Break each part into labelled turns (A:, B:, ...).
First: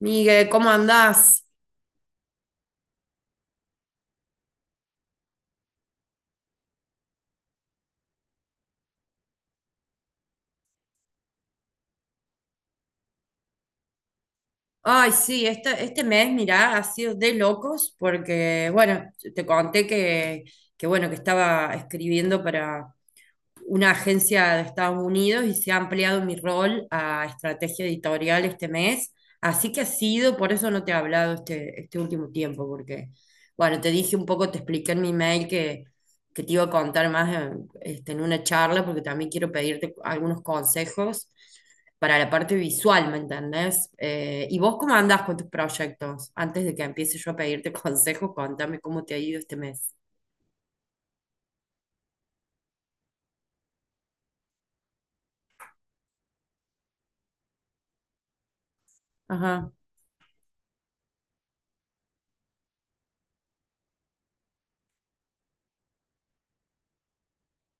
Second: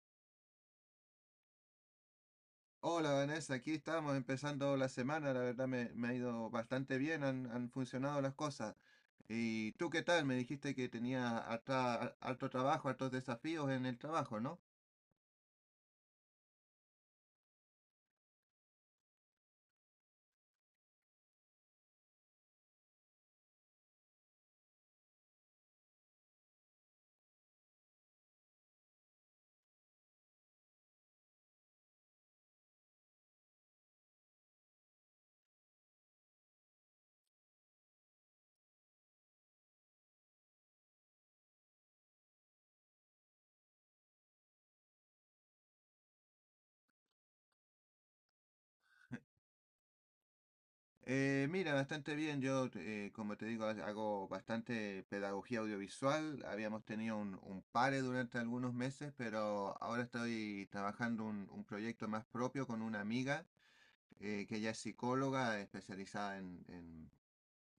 A: Miguel, ¿cómo andás?
B: Hola Vanessa, aquí estamos empezando la semana, la verdad me ha ido bastante bien, han funcionado las cosas. ¿Y tú qué tal? Me dijiste que tenía harto trabajo, hartos desafíos en el trabajo, ¿no?
A: Ay, sí, este mes, mirá, ha sido de locos porque, bueno, te conté que bueno, que estaba escribiendo para una agencia de Estados Unidos y se ha ampliado mi rol a estrategia editorial este mes. Así que ha sido, por eso no te he hablado este último tiempo, porque, bueno, te dije un poco, te expliqué en mi mail que te iba a contar más en, este, en una charla, porque también quiero pedirte algunos consejos para la parte visual, ¿me entendés? ¿Y vos cómo andás con tus proyectos? Antes de que empiece yo a pedirte consejos, contame cómo te ha ido este mes.
B: Mira, bastante bien, yo como te digo, hago bastante pedagogía audiovisual, habíamos tenido un pare durante algunos meses,
A: Ajá,
B: pero ahora estoy trabajando un proyecto más propio con una amiga que ella es psicóloga especializada en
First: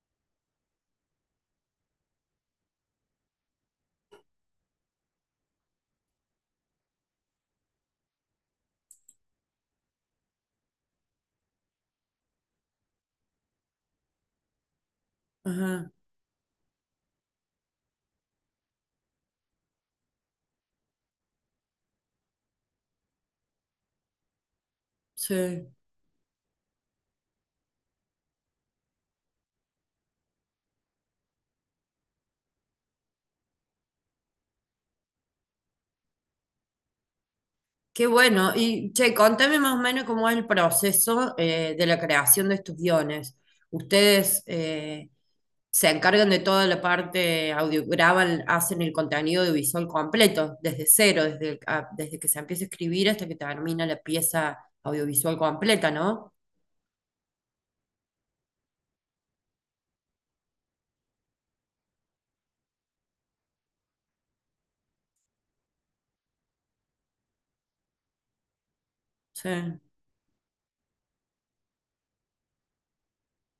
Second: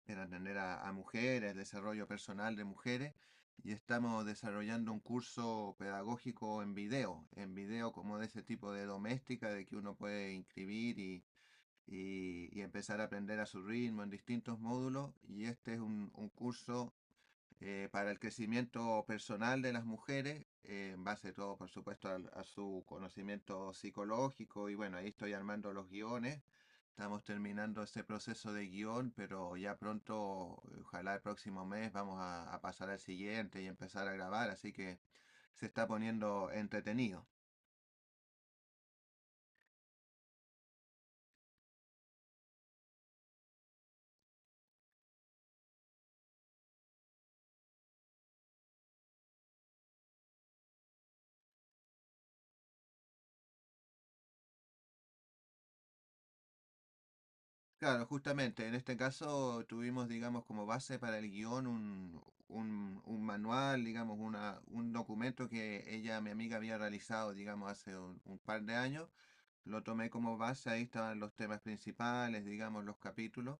B: en atender a mujeres, el desarrollo personal de mujeres, y estamos desarrollando un curso pedagógico en video como de ese tipo de doméstica, de que uno puede inscribir y empezar a aprender a su ritmo en distintos módulos, y este es
A: ajá,
B: un curso para el crecimiento personal de las mujeres, en base todo, por supuesto, a su conocimiento psicológico. Y bueno, ahí estoy
A: sí.
B: armando los guiones. Estamos terminando este proceso de guión, pero ya pronto, ojalá el próximo mes, vamos a pasar al siguiente y empezar a grabar. Así que se está poniendo entretenido.
A: Qué bueno. Y, che, contame más o menos cómo es el proceso de la creación de estos guiones. Ustedes se encargan de toda la parte audio, graban, hacen el contenido audiovisual completo, desde cero, desde, desde que se empieza a escribir hasta que termina la pieza audiovisual completa, ¿no?
B: Claro, justamente, en este caso tuvimos, digamos, como base para el guión un manual, digamos, un documento que ella, mi amiga, había realizado, digamos, hace un par de años.
A: Sí.
B: Lo tomé como base, ahí estaban los temas principales, digamos, los capítulos.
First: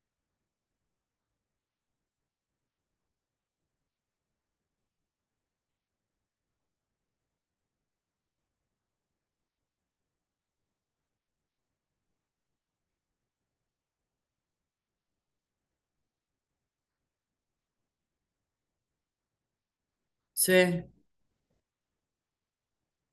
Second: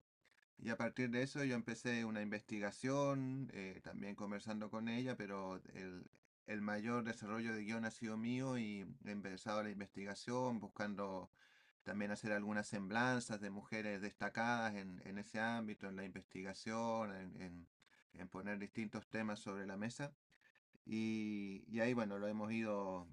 B: Y a partir de eso yo empecé una investigación, también conversando con ella, pero el mayor desarrollo de guión ha sido mío y he empezado la investigación buscando también hacer algunas semblanzas de mujeres destacadas en ese ámbito, en la investigación, en poner distintos temas sobre la mesa.
A: Sí,
B: Y ahí, bueno, lo hemos ido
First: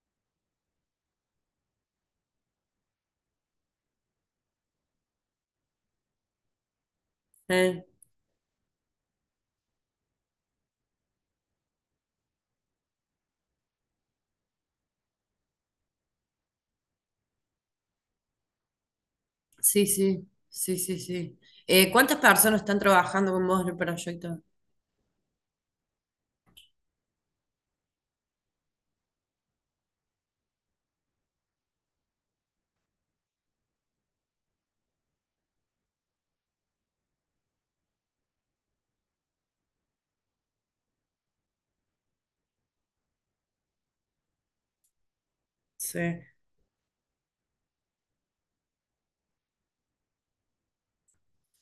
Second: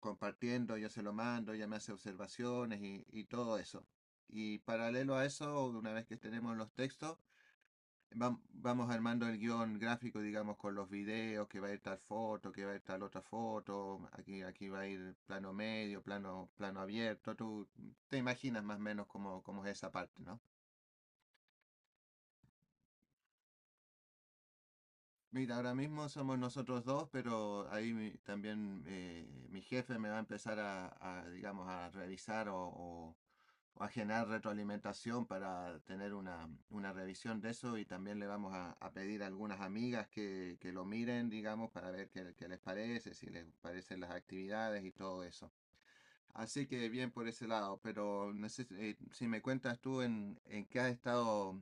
B: compartiendo, yo se lo mando, ella me hace observaciones y todo eso. Y paralelo a eso, una vez que tenemos los textos,
A: eh,
B: Vamos armando el guión gráfico, digamos, con los videos, que va a ir tal foto, que va a ir tal otra foto, aquí, aquí va a ir plano medio, plano, plano abierto. Tú te imaginas más o menos cómo, cómo es
A: sí,
B: esa parte,
A: sí,
B: ¿no?
A: sí, sí, sí. ¿Cuántas personas están trabajando con vos en el proyecto?
B: Mira, ahora mismo somos nosotros dos, pero ahí también mi jefe me va a empezar digamos, a revisar o a generar retroalimentación para tener una revisión de eso y también le vamos a pedir a algunas amigas que lo miren, digamos, para ver qué, qué les parece, si les parecen las actividades y todo eso.
A: Sí,
B: Así que bien por ese lado, pero no sé si si me cuentas tú en qué has estado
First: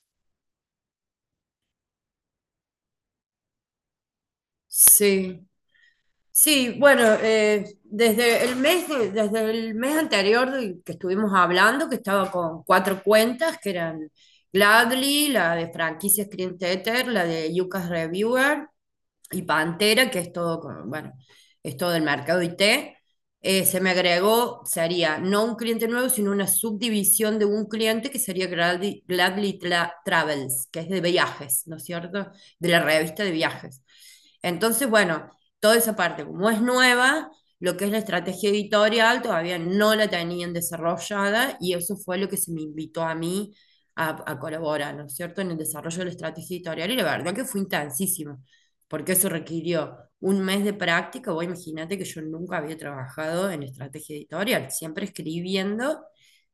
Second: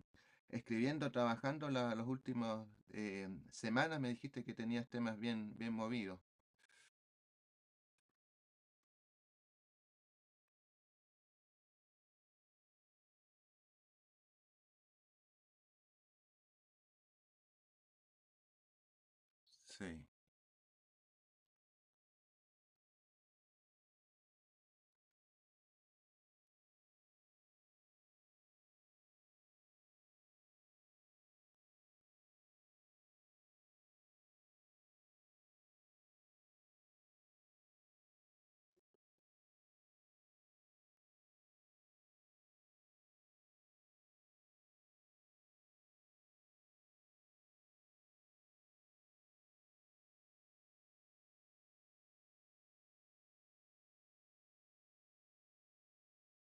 B: escribiendo, trabajando las últimas semanas, me dijiste que tenías temas
A: sí,
B: bien, bien movidos.
A: sí, bueno, desde el desde el mes anterior que estuvimos hablando, que estaba con cuatro cuentas, que eran Gladly, la de franquicias Clienteter, la de Yucas Reviewer y
B: Sí,
A: Pantera, que es todo, bueno, es todo el mercado IT, se me agregó, sería no un cliente nuevo, sino una subdivisión de un cliente que sería Gladly, Travels, que es de viajes, ¿no es cierto? De la revista de viajes. Entonces, bueno, toda esa parte, como es nueva, lo que es la estrategia editorial todavía no la tenían desarrollada y eso fue lo que se me invitó a mí a colaborar, ¿no es cierto?, en el desarrollo de la estrategia editorial y la verdad que fue intensísimo porque eso requirió un mes de práctica. Vos imagínate que yo nunca había trabajado en estrategia editorial, siempre escribiendo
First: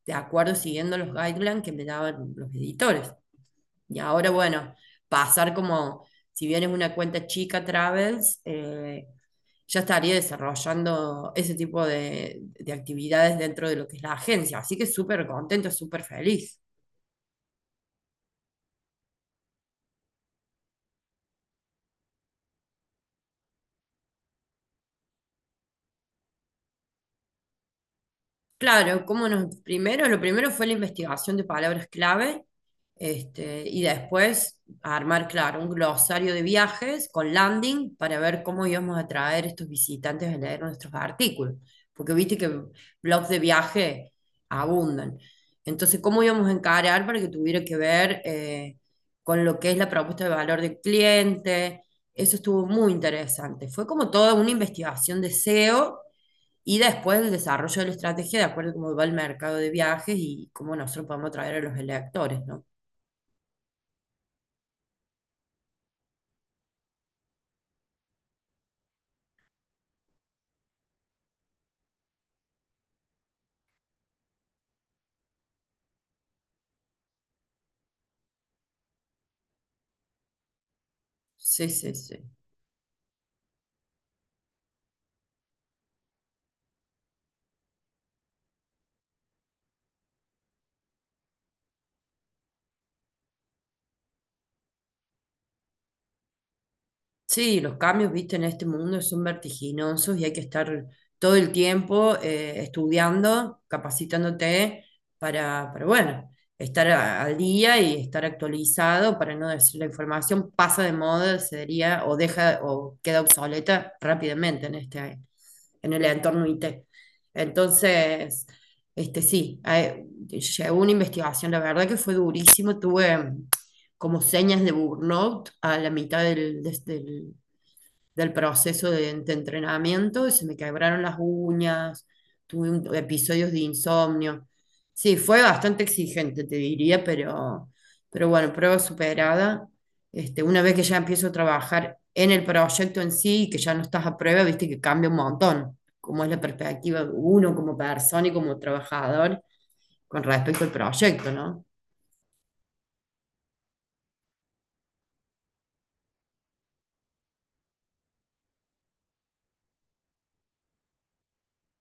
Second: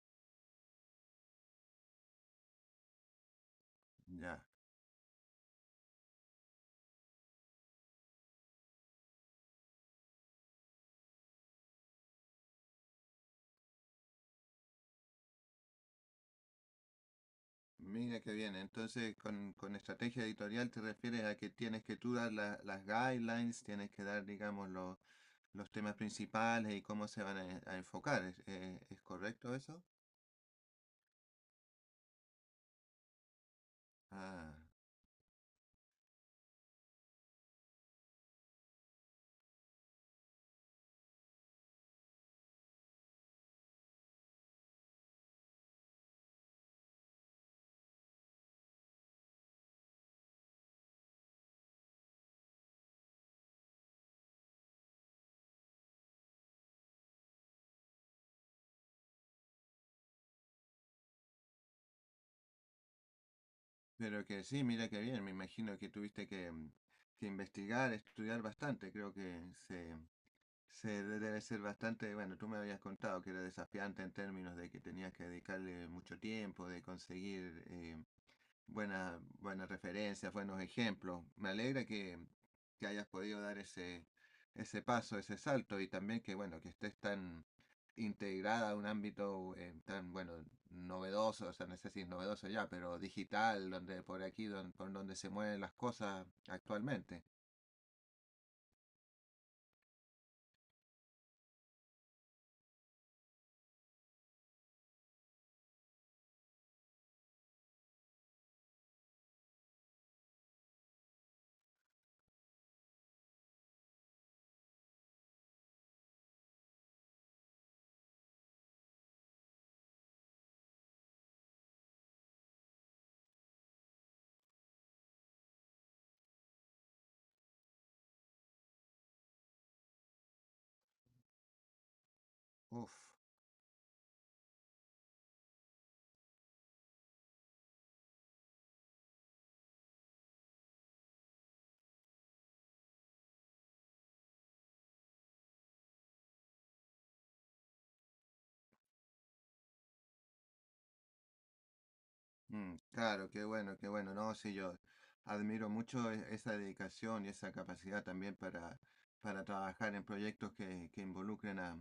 A: de acuerdo, siguiendo los guidelines que me daban los editores. Y ahora,
B: ya.
A: bueno, pasar como, si bien es una cuenta chica Travels, ya estaría desarrollando ese tipo de actividades dentro de lo que es la agencia. Así que súper contento, súper feliz.
B: Mira qué bien, entonces con estrategia editorial te refieres a que tienes que tú dar las guidelines, tienes que dar, digamos, los temas principales y cómo se van a enfocar, es
A: Claro, cómo
B: correcto
A: nos,
B: eso?
A: primero, lo primero fue la investigación de palabras clave, este, y
B: Ah.
A: después armar, claro, un glosario de viajes con landing para ver cómo íbamos a traer estos visitantes a leer nuestros artículos, porque viste que blogs de viaje abundan. Entonces, ¿cómo íbamos a encarar para que tuviera que ver con lo que es la propuesta de valor del cliente? Eso estuvo muy interesante. Fue como toda una investigación de SEO y después el desarrollo de la estrategia de acuerdo a cómo va el mercado de viajes y cómo nosotros podemos atraer a los electores, ¿no?
B: Pero que sí, mira que bien, me imagino que tuviste que, que investigar, estudiar bastante, creo que se, se debe ser bastante, bueno, tú me habías contado que era desafiante en términos de que tenías que dedicarle mucho tiempo, de conseguir buena, buenas referencias, buenos ejemplos. Me
A: Sí,
B: alegra
A: sí, sí.
B: que hayas podido dar ese paso, ese salto y también que, bueno, que estés tan integrada a un ámbito tan, bueno, novedoso, o sea, no sé si es novedoso ya, pero digital, donde por aquí, por donde se mueven las cosas actualmente.
A: Sí, los cambios, viste, en este mundo son vertiginosos y hay que estar todo el tiempo estudiando, capacitándote para, bueno, estar al día y estar actualizado para no decir la información pasa de moda, se diría, o deja o queda obsoleta rápidamente en este, en el entorno IT. Entonces, este sí, llevo una investigación, la verdad que fue durísimo, tuve como señas de burnout a la mitad del proceso de entrenamiento, y se me quebraron las uñas, tuve
B: Uf.
A: episodios de insomnio. Sí, fue bastante exigente, te diría, pero bueno, prueba superada. Este, una vez que ya empiezo a trabajar en el proyecto en sí y que ya no estás a prueba, viste que cambia un montón, cómo es la perspectiva de uno como persona y como trabajador con respecto al proyecto, ¿no?
B: Mm, claro, qué bueno, qué bueno. No, sí, yo admiro mucho esa dedicación y esa capacidad también para trabajar en proyectos que involucren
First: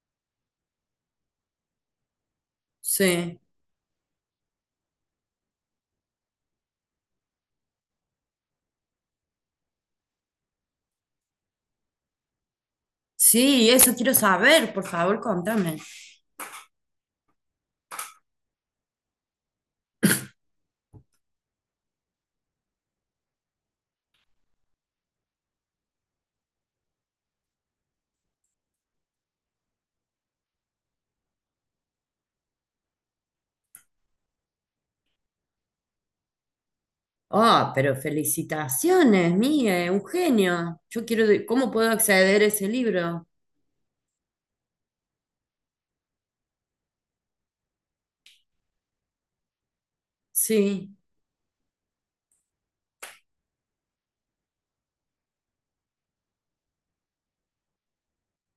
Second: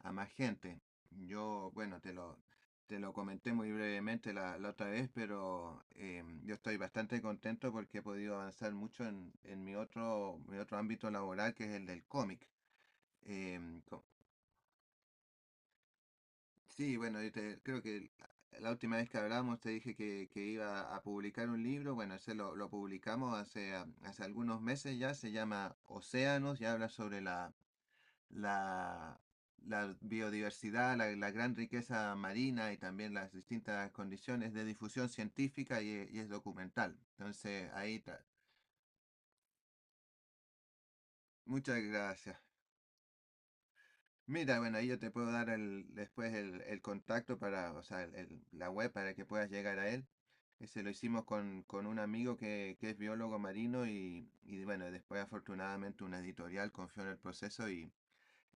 B: a más gente. Yo, bueno, te lo
A: Sí.
B: comenté muy brevemente la otra vez, pero yo estoy bastante contento porque he podido avanzar mucho en mi otro ámbito laboral, que es el del cómic.
A: Sí, eso quiero saber, por favor, contame.
B: Sí, bueno, creo que la última vez que hablamos te dije que iba a publicar un libro. Bueno, ese lo publicamos hace, ah, hace algunos meses ya. Se llama Océanos y habla sobre la, la biodiversidad, la gran riqueza marina y también las distintas condiciones de difusión científica y es documental.
A: Oh,
B: Entonces,
A: pero
B: ahí está.
A: felicitaciones, mía, un genio. Yo quiero, ¿cómo
B: Muchas
A: puedo
B: gracias.
A: acceder a ese libro?
B: Mira, bueno, ahí yo te puedo dar el, después el contacto para, o sea, la web para que puedas llegar a él. Ese lo
A: Sí.
B: hicimos con un amigo que es biólogo marino y bueno, después afortunadamente una editorial confió en el proceso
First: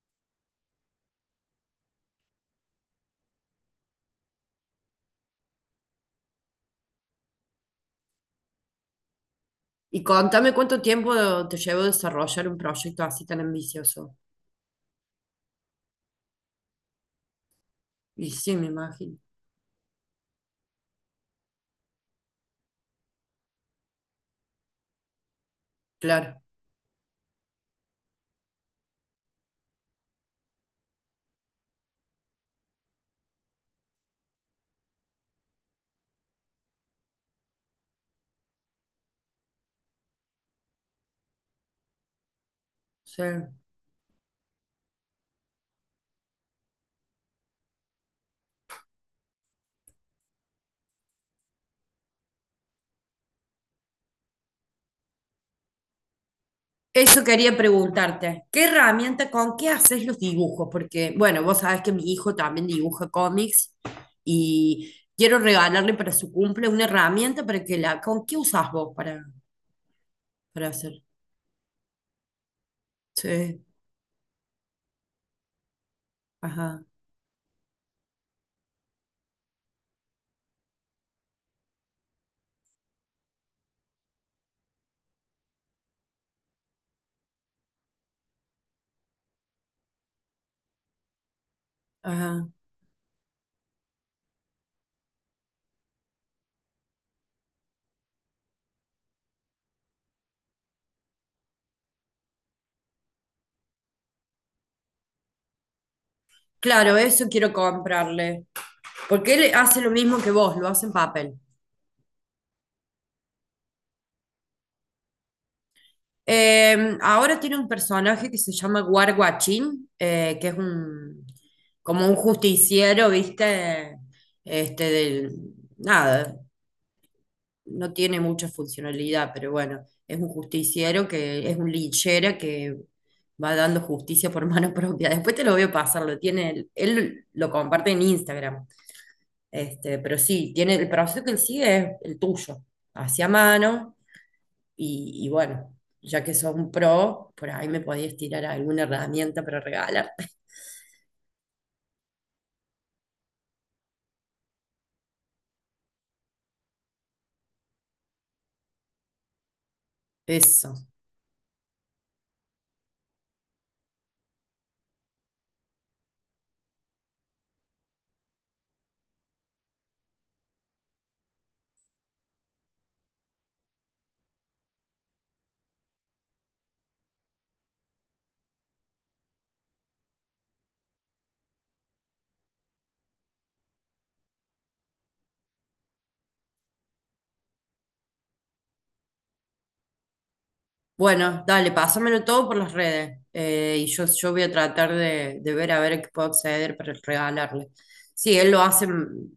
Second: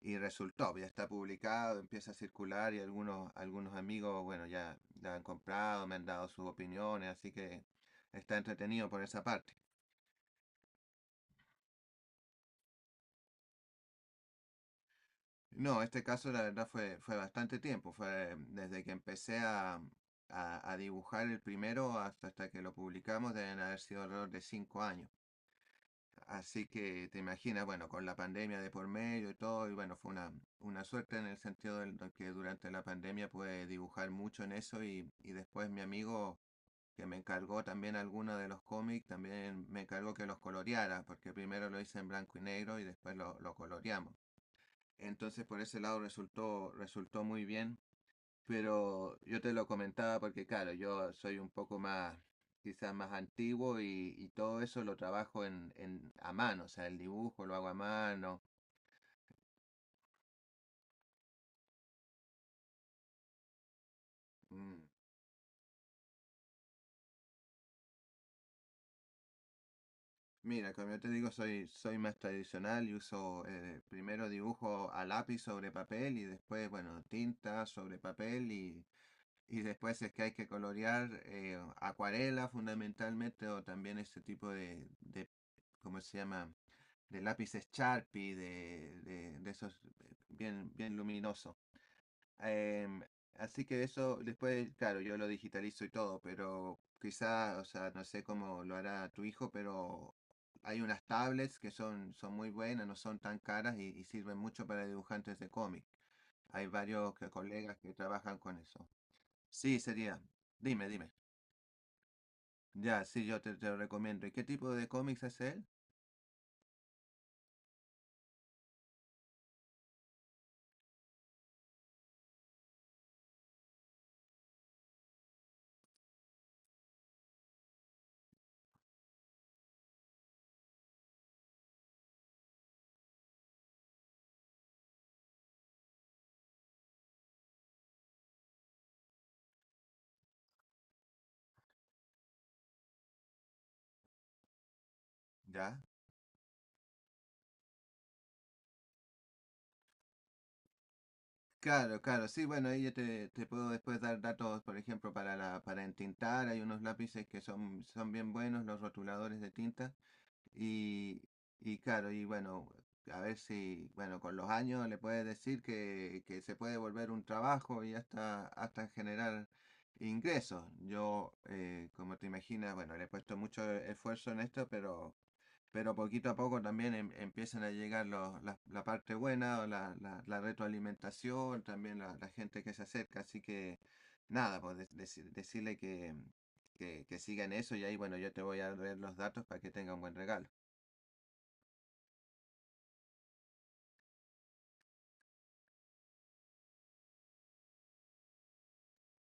B: y resultó, ya está publicado, empieza a circular y algunos, algunos amigos, bueno, ya la han comprado, me han dado sus opiniones, así que está entretenido por esa parte.
A: Y contame cuánto tiempo te llevó desarrollar un proyecto así tan ambicioso.
B: No, este caso la verdad fue, fue bastante tiempo,
A: Y
B: fue
A: sí, me
B: desde que
A: imagino.
B: empecé a dibujar el primero hasta, hasta que lo publicamos, deben haber sido alrededor de cinco años.
A: Claro,
B: Así que te imaginas, bueno, con la pandemia de por medio y todo, y bueno, fue una suerte en el sentido de que durante la pandemia pude dibujar mucho en eso y después mi amigo que me encargó también alguno de los cómics, también me encargó que los coloreara, porque primero lo hice en blanco y negro y después
A: sí.
B: lo coloreamos. Entonces por ese lado resultó, resultó muy bien. Pero yo te lo comentaba porque claro, yo soy un poco más, quizás más antiguo y todo eso lo trabajo a mano, o sea, el
A: Eso
B: dibujo lo
A: quería
B: hago a mano.
A: preguntarte. ¿Qué herramienta, con qué haces los dibujos? Porque, bueno, vos sabés que mi hijo también dibuja cómics
B: Mm.
A: y quiero regalarle para su cumple una herramienta para que la... ¿Con qué usás vos para...? Para
B: Mira, como yo
A: hacer.
B: te digo, soy, soy más tradicional y uso
A: Sí,
B: primero dibujo a lápiz sobre papel y después,
A: ajá,
B: bueno, tinta sobre papel y después es que hay que colorear acuarela fundamentalmente o también este tipo de ¿cómo se llama? De lápices Sharpie, de esos bien, bien luminosos.
A: ajá.
B: Em, Así que eso después, claro, yo lo digitalizo y todo, pero quizá, o sea, no sé cómo lo hará tu hijo, pero hay unas tablets que son, son muy buenas, no son tan caras y sirven mucho para dibujantes de cómic. Hay
A: Claro,
B: varios
A: eso quiero
B: colegas que trabajan
A: comprarle.
B: con eso.
A: Porque él hace
B: Sí,
A: lo mismo
B: sería.
A: que vos, lo hace
B: Dime,
A: en
B: dime.
A: papel.
B: Ya, sí, te lo recomiendo. ¿Y qué tipo de cómics es él?
A: Ahora tiene un personaje que se llama Warguachín, que es un como un justiciero, ¿viste? Este del nada, no tiene mucha funcionalidad, pero bueno, es un justiciero que es un linchera que va dando justicia por mano propia. Después te lo voy a pasar, lo tiene, él lo comparte en Instagram. Este, pero sí, tiene el proceso que él sigue es el tuyo, hacia mano, y bueno,
B: Ya.
A: ya que sos un pro, por ahí me podías tirar alguna herramienta para regalar.
B: Claro, claro, sí, bueno, ahí te puedo después dar datos, por ejemplo, para la, para entintar, hay unos lápices que son, son bien buenos, los rotuladores de tinta,
A: Eso.
B: y, y claro, y bueno, a ver si, bueno, con los años le puedes decir que se puede volver un trabajo y hasta, hasta generar ingresos. Yo, como te imaginas, bueno, le he puesto mucho esfuerzo en esto, pero poquito a poco también empiezan a llegar los, la parte buena, o la retroalimentación, también la gente que se acerca, así que nada, pues decirle que, que sigan eso y ahí bueno, yo te voy a ver los datos para que tenga un buen regalo.
A: Bueno, dale, pásamelo todo por las redes. Y yo voy a tratar de ver a ver qué puedo acceder para regalarle. Sí, él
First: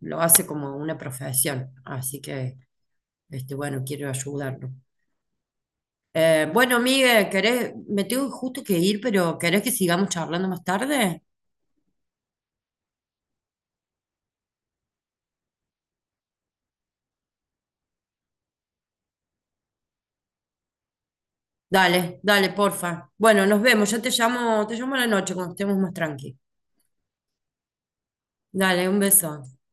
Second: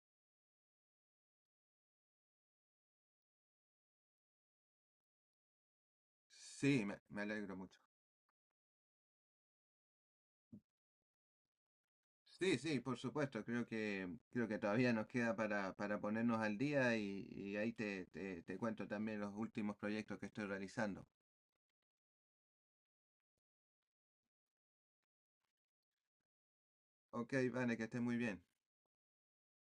A: lo hace como una profesión, así que, este, bueno, quiero ayudarlo. Bueno,
B: Sí, me
A: Miguel,
B: alegro
A: ¿querés?
B: mucho.
A: Me tengo justo que ir, pero ¿querés que sigamos charlando más tarde?
B: Sí, sí, por supuesto, creo que todavía nos queda para ponernos al día y ahí te cuento también los últimos proyectos que estoy realizando.
A: Dale, dale, porfa. Bueno, nos vemos. Yo te llamo a la noche cuando estemos más tranqui.
B: Ok, Vane, que estés muy bien.
A: Dale, un beso.